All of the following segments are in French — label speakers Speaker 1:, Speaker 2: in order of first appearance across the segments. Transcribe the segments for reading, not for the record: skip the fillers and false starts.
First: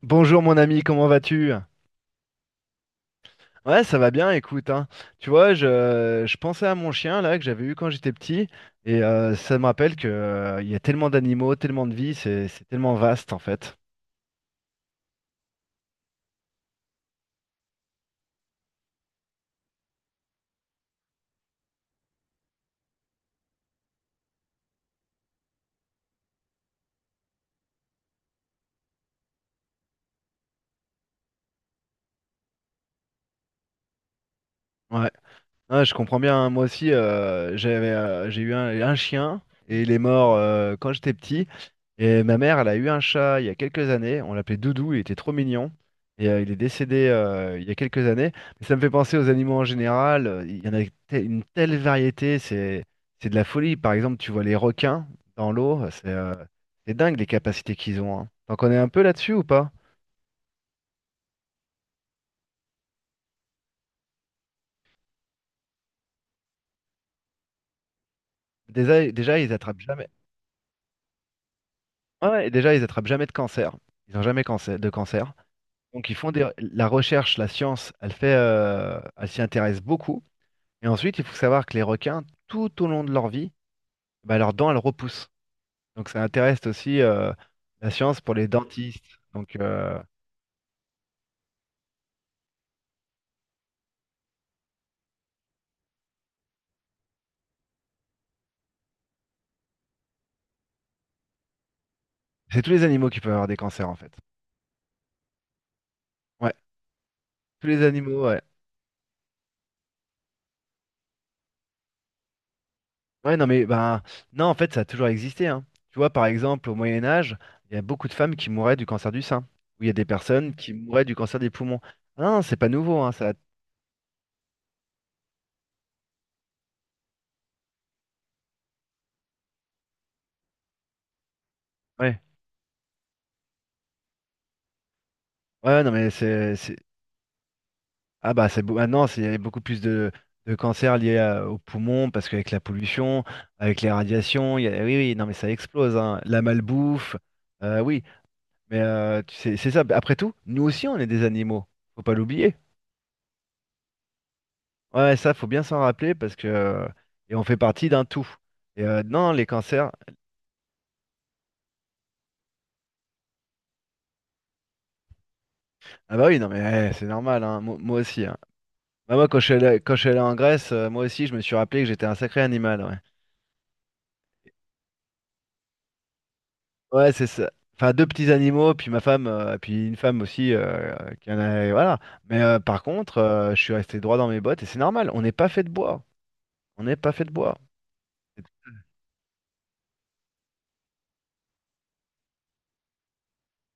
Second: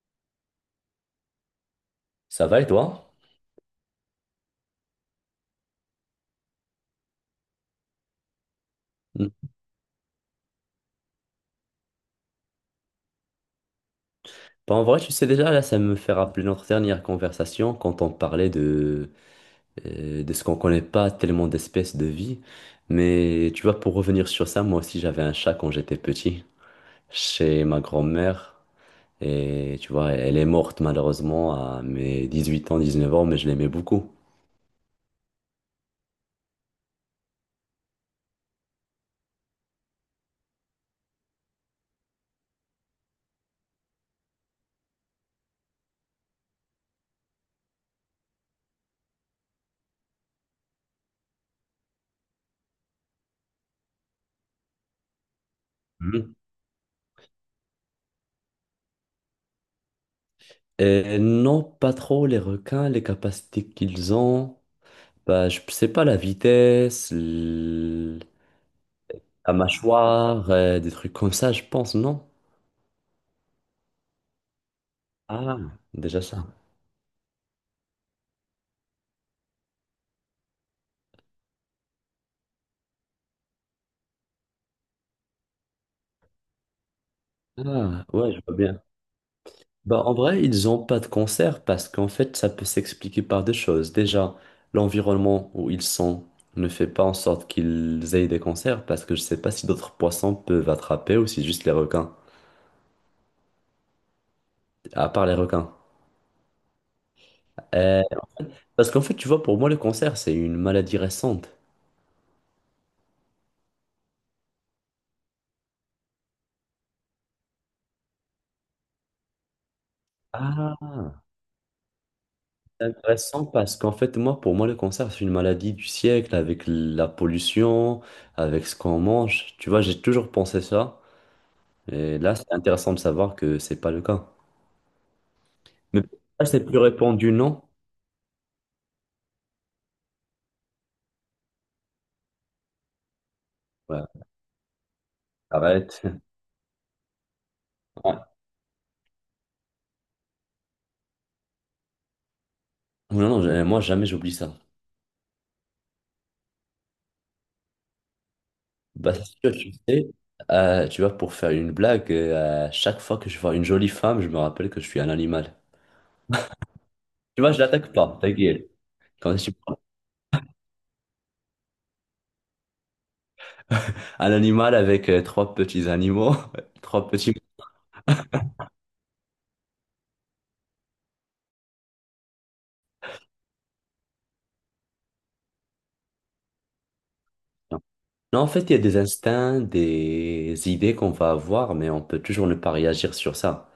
Speaker 1: Bonjour mon ami, comment vas-tu?
Speaker 2: Ça va et toi?
Speaker 1: Ouais, ça va bien, écoute, hein. Tu vois, je pensais à mon chien là que j'avais eu quand j'étais petit et
Speaker 2: Mm.
Speaker 1: ça me rappelle que il y a tellement d'animaux, tellement de vie, c'est tellement vaste en fait.
Speaker 2: Bah, en vrai, tu sais déjà, là, ça me fait rappeler notre dernière conversation quand on parlait de ce qu'on connaît pas tellement d'espèces de vie. Mais tu vois, pour revenir sur ça, moi aussi, j'avais un chat quand j'étais petit, chez ma grand-mère. Et tu vois, elle est morte malheureusement à mes 18 ans, 19 ans, mais je l'aimais beaucoup.
Speaker 1: Ouais. Ah, je comprends bien, hein. Moi aussi, j'avais, j'ai eu un chien et il est mort quand j'étais petit. Et ma mère, elle a eu un chat il y a quelques années. On l'appelait Doudou, il était trop mignon. Et il est décédé il y a quelques années. Mais ça me fait penser aux animaux en général. Il y en a une telle variété, c'est de la folie. Par exemple, tu vois les requins dans l'eau,
Speaker 2: Mhm.
Speaker 1: c'est dingue les capacités qu'ils ont, hein. T'en connais un peu là-dessus ou pas?
Speaker 2: Et non, pas trop les requins, les capacités qu'ils ont. Bah, je sais pas la vitesse.
Speaker 1: Déjà, ils
Speaker 2: La
Speaker 1: attrapent jamais.
Speaker 2: mâchoire, des trucs comme ça, je pense, non?
Speaker 1: Ouais, et déjà, ils attrapent jamais de cancer. Ils n'ont jamais cancer, de cancer.
Speaker 2: Ah,
Speaker 1: Donc ils
Speaker 2: déjà
Speaker 1: font
Speaker 2: ça.
Speaker 1: la recherche, la science, elle fait, elle s'y intéresse beaucoup. Et ensuite, il faut savoir que les requins, tout au long de leur vie, bah, leurs dents, elles repoussent. Donc ça intéresse aussi la
Speaker 2: Ah,
Speaker 1: science
Speaker 2: ouais,
Speaker 1: pour
Speaker 2: je
Speaker 1: les
Speaker 2: vois bien.
Speaker 1: dentistes. Donc
Speaker 2: Bah, en vrai, ils n'ont pas de concert parce qu'en fait, ça peut s'expliquer par deux choses. Déjà, l'environnement où ils sont ne fait pas en sorte qu'ils aient des concerts parce que je sais pas si d'autres poissons peuvent attraper ou si juste les requins.
Speaker 1: c'est tous les animaux qui peuvent avoir des cancers en fait.
Speaker 2: À part les requins.
Speaker 1: Ouais, tous les
Speaker 2: Euh,
Speaker 1: animaux. Ouais.
Speaker 2: parce qu'en fait, tu vois, pour moi, le cancer, c'est une maladie récente.
Speaker 1: Ouais, non mais ben non, en fait, ça a toujours existé, hein. Tu vois, par exemple, au Moyen Âge, il y a beaucoup de femmes qui mouraient du cancer du sein. Ou il y a des personnes qui mouraient
Speaker 2: Ah.
Speaker 1: du cancer des poumons. Ah non, c'est pas
Speaker 2: C'est
Speaker 1: nouveau, hein, ça.
Speaker 2: intéressant parce qu'en fait, moi, pour moi, le cancer, c'est une maladie du siècle avec la pollution, avec ce qu'on mange. Tu vois, j'ai toujours pensé ça. Et
Speaker 1: Ouais.
Speaker 2: là, c'est intéressant de savoir que c'est pas le cas.
Speaker 1: Ouais, non mais
Speaker 2: Ah, c'est
Speaker 1: c'est-
Speaker 2: plus répandu, non?
Speaker 1: Ah bah maintenant il y a beaucoup plus de cancers liés aux poumons parce qu'avec la pollution, avec les
Speaker 2: Ouais,
Speaker 1: radiations, oui oui non mais ça explose
Speaker 2: arrête.
Speaker 1: hein. La malbouffe, oui
Speaker 2: Ouais.
Speaker 1: mais tu sais, c'est ça. Bah, après tout, nous aussi on est des animaux, faut pas l'oublier.
Speaker 2: Non, non, moi, jamais j'oublie ça.
Speaker 1: Ouais ouais, ça faut bien s'en rappeler parce que et on fait partie d'un tout. Et
Speaker 2: Bah, c'est
Speaker 1: non les
Speaker 2: sûr, tu
Speaker 1: cancers,
Speaker 2: sais, tu vois, pour faire une blague, à chaque fois que je vois une jolie femme, je me rappelle que je suis un animal.
Speaker 1: ah bah oui non mais eh, c'est
Speaker 2: Tu
Speaker 1: normal
Speaker 2: vois, je
Speaker 1: hein. Moi,
Speaker 2: l'attaque
Speaker 1: moi
Speaker 2: pas,
Speaker 1: aussi,
Speaker 2: ta
Speaker 1: hein.
Speaker 2: gueule.
Speaker 1: Bah, moi
Speaker 2: Quand je suis
Speaker 1: quand je suis allé en Grèce, moi aussi je me suis rappelé que j'étais un sacré animal, ouais.
Speaker 2: un animal avec trois petits animaux, trois
Speaker 1: Ouais, c'est
Speaker 2: petits.
Speaker 1: ça. Enfin, deux petits animaux, puis ma femme, puis une femme aussi, qui en a, voilà. Mais par contre, je suis resté droit dans mes bottes et c'est normal. On n'est pas fait de bois. On n'est pas fait de bois.
Speaker 2: Non,
Speaker 1: C'est
Speaker 2: en fait, il y a des instincts, des idées qu'on va avoir, mais on peut toujours ne pas réagir sur ça.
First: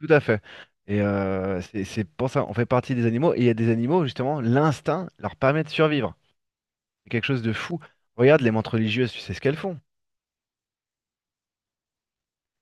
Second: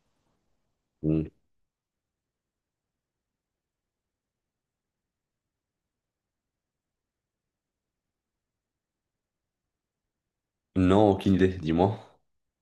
Speaker 1: Tout à fait. Et
Speaker 2: Mm.
Speaker 1: c'est pour ça, on fait partie des animaux. Et il y a des animaux, justement, l'instinct leur permet de survivre. C'est quelque chose de fou. Regarde les mantes religieuses, tu sais ce qu'elles font.
Speaker 2: Non, aucune idée, dis-moi.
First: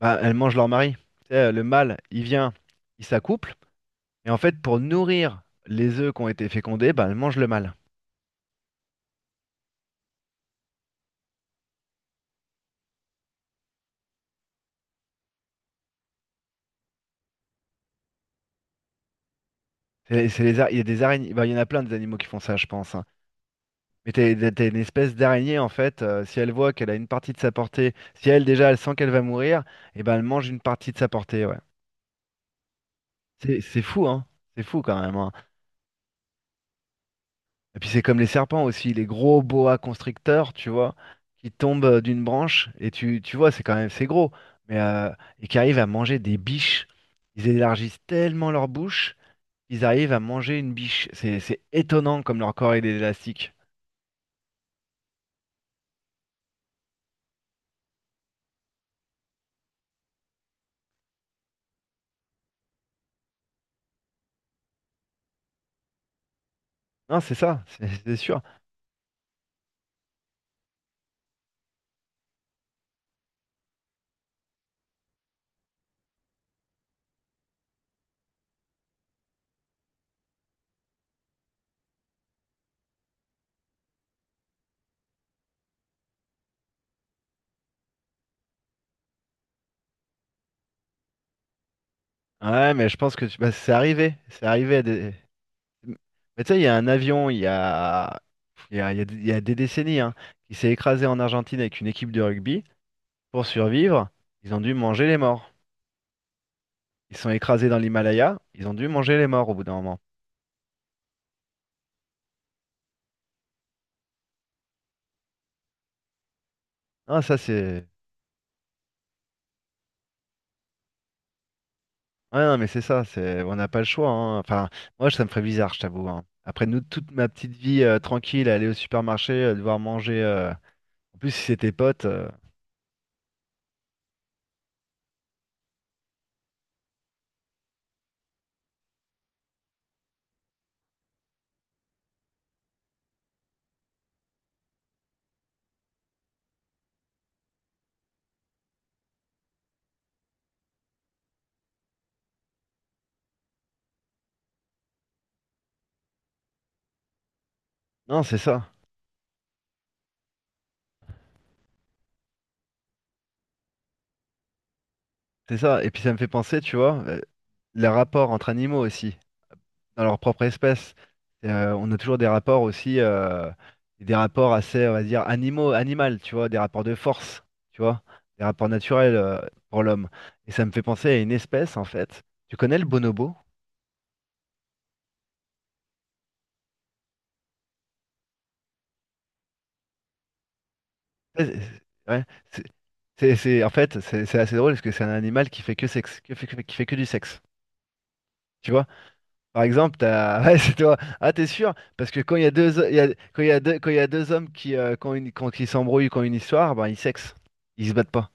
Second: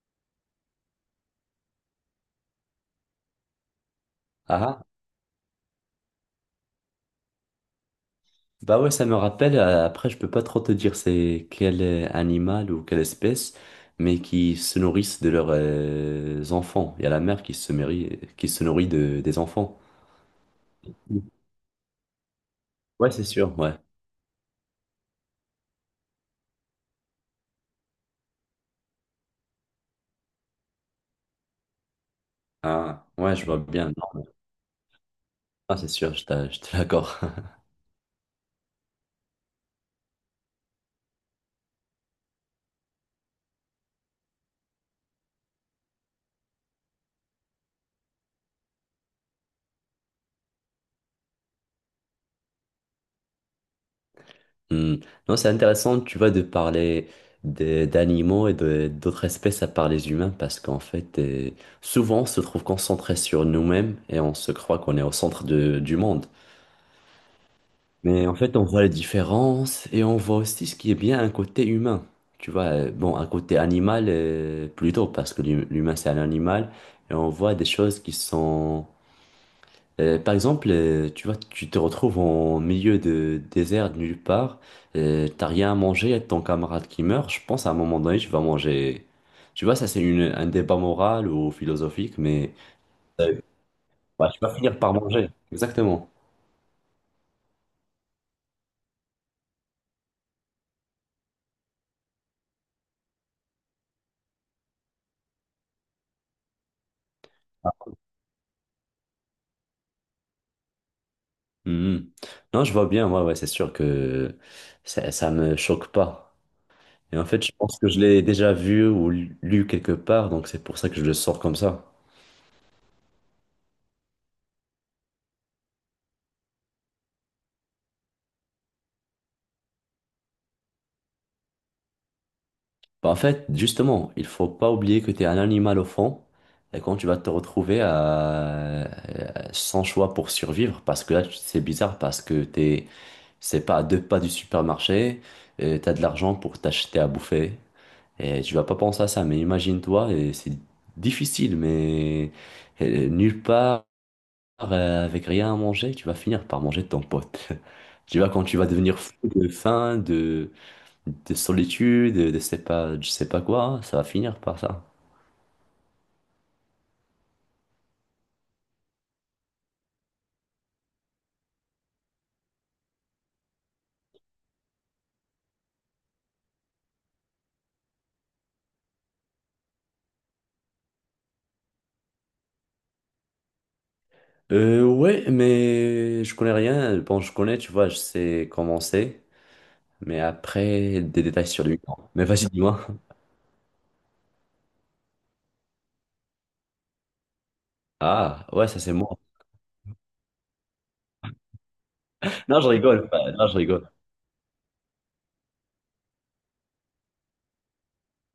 Speaker 1: Bah, elles mangent leur mari. Tu sais, le mâle, il vient, il s'accouple. Et en
Speaker 2: Ah,
Speaker 1: fait, pour
Speaker 2: ah.
Speaker 1: nourrir les œufs qui ont été fécondés, bah, elles mangent le mâle.
Speaker 2: Bah ouais, ça me rappelle, après, je peux pas trop te dire c'est quel animal ou quelle espèce, mais qui se nourrissent de leurs enfants. Il y a la mère qui se nourrit de, des enfants.
Speaker 1: Il y a des
Speaker 2: Mm.
Speaker 1: araignées, bah, il y en a plein des animaux qui font ça, je pense, hein.
Speaker 2: Ouais, c'est sûr, ouais.
Speaker 1: Mais t'as une espèce d'araignée, en fait, si elle voit qu'elle a une partie de sa portée, si elle déjà elle sent qu'elle va mourir, et ben elle mange une partie de sa portée, ouais.
Speaker 2: Ah, ouais, je vois
Speaker 1: C'est
Speaker 2: bien.
Speaker 1: fou,
Speaker 2: Non, mais...
Speaker 1: hein. C'est fou quand même, hein.
Speaker 2: ah, c'est sûr, je, je te l'accorde.
Speaker 1: Et puis c'est comme les serpents aussi, les gros boa constricteurs, tu vois, qui tombent d'une branche, et tu vois, c'est quand même c'est gros, mais et qui arrivent à manger des biches. Ils élargissent tellement leur bouche, ils arrivent à manger une biche. C'est étonnant comme leur corps il est élastique.
Speaker 2: Hmm. Non, c'est intéressant, tu vois, de parler d'animaux et de- d'autres espèces à part les humains, parce qu'en fait, souvent, on se trouve concentré sur nous-mêmes et on se croit qu'on est au centre du monde.
Speaker 1: Non, c'est ça, c'est c'est
Speaker 2: Mais en
Speaker 1: sûr.
Speaker 2: fait, on voit les différences et on voit aussi ce qui est bien un côté humain. Tu vois, bon, un côté animal, plutôt, parce que l'humain, c'est un animal, et on voit des choses qui sont par exemple, tu vois, tu te retrouves en milieu de désert, de nulle part, t'as rien à manger, et ton camarade qui meurt, je pense à un moment donné, tu vas manger. Tu vois, ça c'est un débat moral ou philosophique, mais
Speaker 1: Ouais, mais je pense que bah, c'est arrivé.
Speaker 2: tu
Speaker 1: C'est
Speaker 2: vas
Speaker 1: arrivé
Speaker 2: finir
Speaker 1: à
Speaker 2: par
Speaker 1: des.
Speaker 2: manger. Exactement.
Speaker 1: Mais tu sais, il y a un avion, il y a des décennies, hein, qui s'est écrasé en Argentine avec une équipe de rugby. Pour survivre, ils ont dû manger les morts. Ils sont écrasés dans l'Himalaya, ils ont dû manger les morts au bout d'un moment.
Speaker 2: Mhm. Non, je vois bien, ouais, ouais, c'est sûr que ça me choque pas. Et
Speaker 1: Ah,
Speaker 2: en
Speaker 1: ça,
Speaker 2: fait, je pense
Speaker 1: c'est.
Speaker 2: que je l'ai déjà vu ou lu quelque part, donc c'est pour ça que je le sors comme ça.
Speaker 1: Ouais, non, mais c'est ça, c'est on n'a pas le choix, hein. Enfin, moi, ça me ferait bizarre, je t'avoue, hein. Après, nous, toute ma petite vie tranquille, aller au supermarché, devoir manger, en plus, si c'était potes,
Speaker 2: Bah, en fait, justement, il faut pas oublier que tu es un animal au fond, et quand tu vas te retrouver sans choix pour survivre, parce que là, c'est bizarre, parce que t'es, c'est pas à deux pas du supermarché, tu as de l'argent pour t'acheter à bouffer, et tu vas pas penser à ça, mais imagine-toi, et c'est difficile, mais nulle part, avec rien à manger, tu vas finir par manger ton pote. Tu
Speaker 1: non,
Speaker 2: vois,
Speaker 1: c'est
Speaker 2: quand tu vas
Speaker 1: ça.
Speaker 2: devenir fou de faim, de solitude, de sais pas, je sais pas quoi, ça va finir par ça.
Speaker 1: C'est ça. Et puis ça me fait penser, tu vois, les rapports entre animaux aussi, dans leur propre espèce. On a toujours des rapports aussi, des rapports assez, on va dire, animaux, animal, tu vois, des rapports de force, tu vois, des rapports naturels, pour l'homme. Et ça me fait penser à une espèce, en fait. Tu connais le bonobo?
Speaker 2: Ouais, mais je connais rien. Bon, je connais, tu vois, je sais comment c'est, mais après, des
Speaker 1: Ouais,
Speaker 2: détails
Speaker 1: c'est,
Speaker 2: sur lui. Non. Mais
Speaker 1: ouais,
Speaker 2: vas-y,
Speaker 1: c'est-
Speaker 2: dis-moi.
Speaker 1: en fait, c'est assez drôle parce que c'est un animal qui fait que du sexe,
Speaker 2: Ah, ouais,
Speaker 1: tu
Speaker 2: ça
Speaker 1: vois.
Speaker 2: c'est moi.
Speaker 1: Par exemple, t'as ouais, c'est toi. Ah, t'es sûr? Parce que quand il y a
Speaker 2: Non, je
Speaker 1: deux, il y a-
Speaker 2: rigole.
Speaker 1: quand
Speaker 2: Non,
Speaker 1: il y
Speaker 2: je
Speaker 1: a deux, quand
Speaker 2: rigole.
Speaker 1: il y a deux hommes qui ont qui s'embrouillent, qui ont une histoire, ben, ils sexent. Ils se battent pas.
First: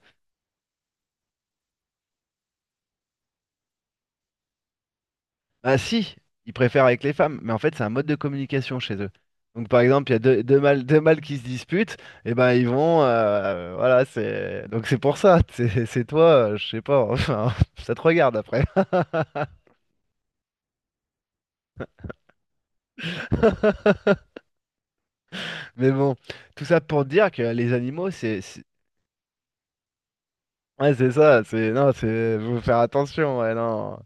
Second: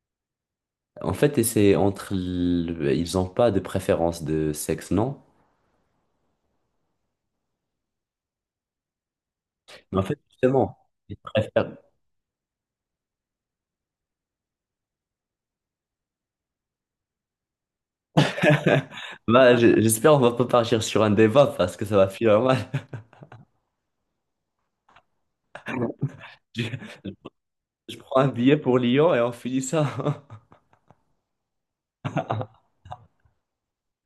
Speaker 2: En fait, c'est entre. Ils ont pas de préférence de sexe, non?
Speaker 1: Ah si, ils préfèrent avec les femmes. Mais en fait, c'est un mode de communication chez eux. Donc par
Speaker 2: Mais en
Speaker 1: exemple, il y a
Speaker 2: fait, justement,
Speaker 1: deux
Speaker 2: ils
Speaker 1: mâles qui se
Speaker 2: préfèrent.
Speaker 1: disputent, et ben ils vont, voilà, c'est pour ça. C'est toi, je sais pas. Enfin, ça te regarde après.
Speaker 2: Bah, j'espère on va pas partir sur un débat parce que ça va finir mal.
Speaker 1: Mais bon, tout ça pour dire que les
Speaker 2: Je
Speaker 1: animaux,
Speaker 2: prends un
Speaker 1: c'est
Speaker 2: billet pour Lyon et on finit ça.
Speaker 1: ouais, c'est ça, c'est non, c'est faut faire attention, ouais, non.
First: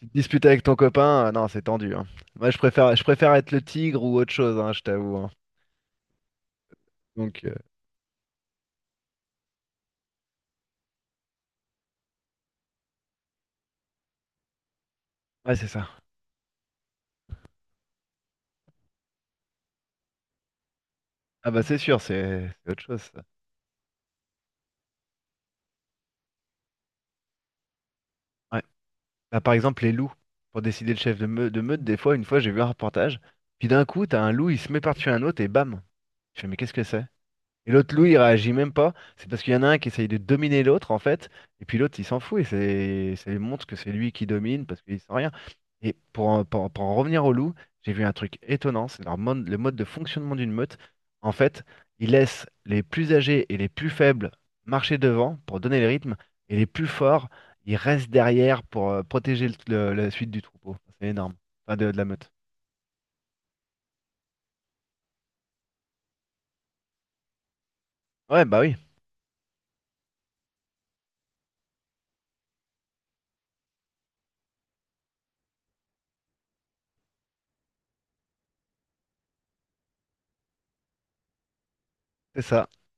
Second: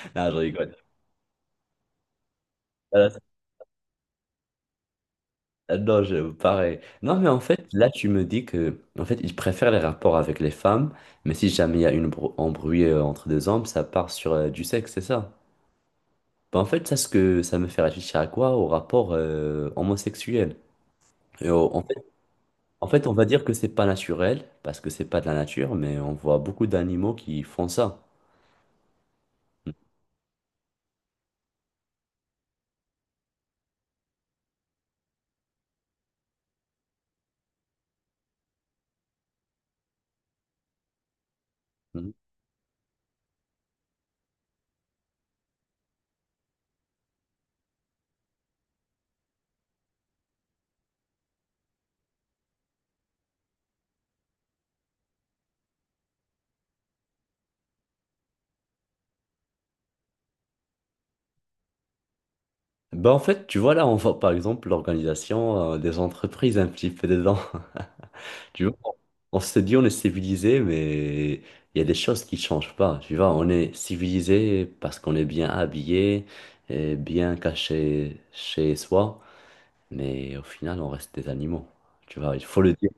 Speaker 1: Tu te
Speaker 2: Non, je
Speaker 1: disputes avec ton
Speaker 2: rigole.
Speaker 1: copain, non, c'est tendu, hein. Moi, je
Speaker 2: Voilà, c'est-
Speaker 1: préfère être le tigre ou autre chose, hein, je t'avoue, hein.
Speaker 2: ah non, je, pareil. Non, mais en
Speaker 1: Donc
Speaker 2: fait, là, tu me dis que, en fait, ils préfèrent les rapports avec les femmes, mais si jamais il y a une embrouille entre deux hommes, ça part sur du sexe, c'est ça?
Speaker 1: ouais, c'est ça.
Speaker 2: Bah, en fait, ça, ce que ça me fait réfléchir à quoi? Au rapport homosexuel. Et
Speaker 1: Ah bah c'est
Speaker 2: en fait,
Speaker 1: sûr, c'est autre chose
Speaker 2: on
Speaker 1: ça.
Speaker 2: va dire que c'est pas naturel, parce que c'est pas de la nature, mais on voit beaucoup d'animaux qui font ça.
Speaker 1: Ouais. Bah, par exemple les loups pour décider le chef de, de meute, une fois, j'ai vu un reportage, puis d'un coup, t'as un loup, il se met par-dessus un autre et bam. Je fais mais qu'est-ce que c'est? Et l'autre loup, il réagit même pas. C'est parce qu'il y en a un qui essaye de dominer l'autre, en fait. Et puis l'autre, il
Speaker 2: Mhm.
Speaker 1: s'en fout. Et c'est ça lui montre que c'est lui qui domine parce qu'il sent rien. Et pour en revenir au loup, j'ai vu un truc étonnant. C'est leur le mode de fonctionnement d'une meute. En fait, ils laissent les plus âgés et les plus faibles marcher devant pour donner le rythme. Et les plus forts, ils restent derrière pour protéger la suite du troupeau. C'est énorme. Enfin, de la meute.
Speaker 2: Bah, en fait, tu vois, là, on voit par exemple l'organisation des entreprises un petit peu dedans.
Speaker 1: Ouais, bah
Speaker 2: Tu
Speaker 1: oui,
Speaker 2: vois, on se dit on est civilisé, mais il y a des choses qui changent pas. Tu vois, on est civilisé parce qu'on est bien habillé et bien caché chez soi, mais au final, on reste des animaux. Tu vois,
Speaker 1: c'est
Speaker 2: il faut
Speaker 1: ça.
Speaker 2: le dire.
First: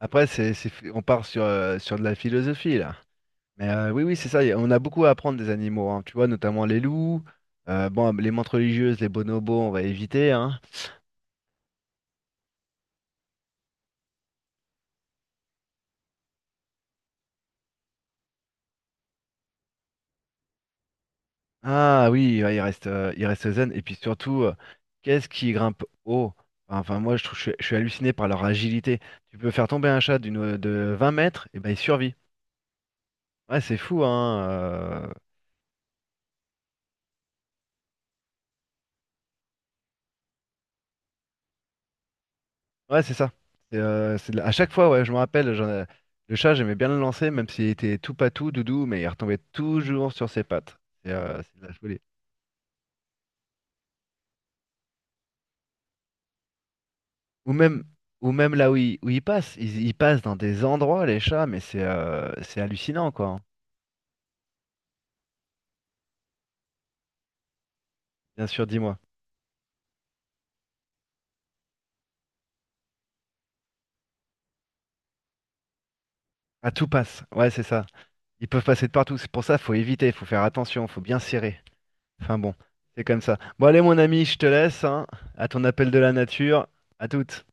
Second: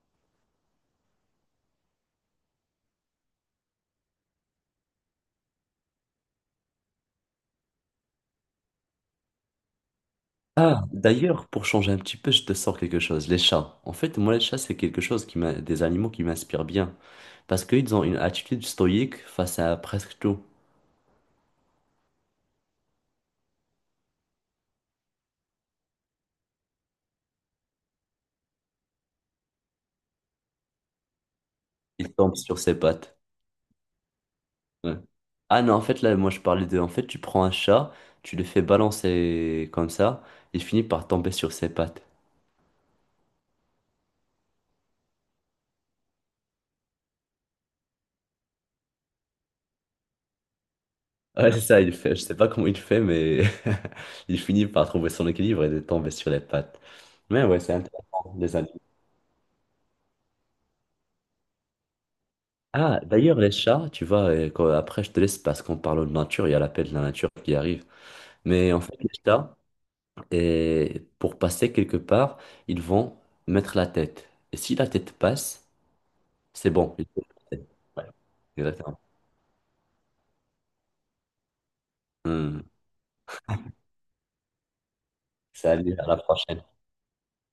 Speaker 1: Après, on part sur, sur de la philosophie, là. Mais oui, oui, c'est ça. On a beaucoup à apprendre des animaux, hein, tu vois, notamment les loups. Bon, les mantes religieuses, les bonobos, on va éviter, hein.
Speaker 2: Ah, d'ailleurs, pour changer un petit peu, je te sors quelque chose. Les chats. En fait, moi, les chats, c'est quelque chose des animaux qui m'inspirent bien. Parce qu'ils ont une attitude stoïque face à presque tout.
Speaker 1: Ah oui, ouais, il reste zen. Et puis surtout, qu'est-ce qui grimpe haut? Enfin, moi, je trouve, je suis halluciné par leur agilité. Tu peux faire tomber un chat de 20 mètres, et ben il
Speaker 2: Ils
Speaker 1: survit.
Speaker 2: tombent sur ses pattes.
Speaker 1: Ouais, c'est fou, hein.
Speaker 2: Ouais. Ah non, en fait, là, moi, je parlais de... En fait, tu prends un chat, tu le fais balancer comme ça, il finit par tomber sur ses pattes.
Speaker 1: Ouais, c'est ça. À chaque fois, ouais, je me rappelle, j'en ai- le chat, j'aimais bien le lancer, même s'il était tout patou, doudou, mais il retombait toujours sur ses pattes.
Speaker 2: Ouais,
Speaker 1: C'est
Speaker 2: c'est
Speaker 1: de la
Speaker 2: ça, il
Speaker 1: folie.
Speaker 2: fait... Je sais pas comment il fait, mais il finit par trouver son équilibre et de tomber sur les pattes. Mais
Speaker 1: Ou
Speaker 2: ouais, c'est
Speaker 1: même, ou
Speaker 2: intéressant,
Speaker 1: même
Speaker 2: les
Speaker 1: là où
Speaker 2: animaux.
Speaker 1: où ils passent. Ils passent dans des endroits, les chats, mais c'est
Speaker 2: Ah,
Speaker 1: hallucinant, quoi,
Speaker 2: d'ailleurs,
Speaker 1: hein.
Speaker 2: les chats, tu vois, quand- après, je te laisse parce qu'on parle de nature, il y a l'appel de la nature qui arrive.
Speaker 1: Bien sûr,
Speaker 2: Mais en fait,
Speaker 1: dis-moi.
Speaker 2: les chats, et pour passer quelque part, ils vont mettre la tête. Et si la tête passe,
Speaker 1: À
Speaker 2: c'est
Speaker 1: tout
Speaker 2: bon. Ils
Speaker 1: passe.
Speaker 2: peuvent
Speaker 1: Ouais, c'est
Speaker 2: passer.
Speaker 1: ça.
Speaker 2: Ouais,
Speaker 1: Ils peuvent passer de
Speaker 2: exactement.
Speaker 1: partout. C'est pour ça, faut éviter, faut faire attention, faut bien serrer. Enfin bon,
Speaker 2: Hmm.
Speaker 1: c'est comme ça. Bon, allez, mon ami, je te laisse, hein, à ton appel
Speaker 2: Salut,
Speaker 1: de
Speaker 2: à
Speaker 1: la
Speaker 2: la prochaine.
Speaker 1: nature. À toutes.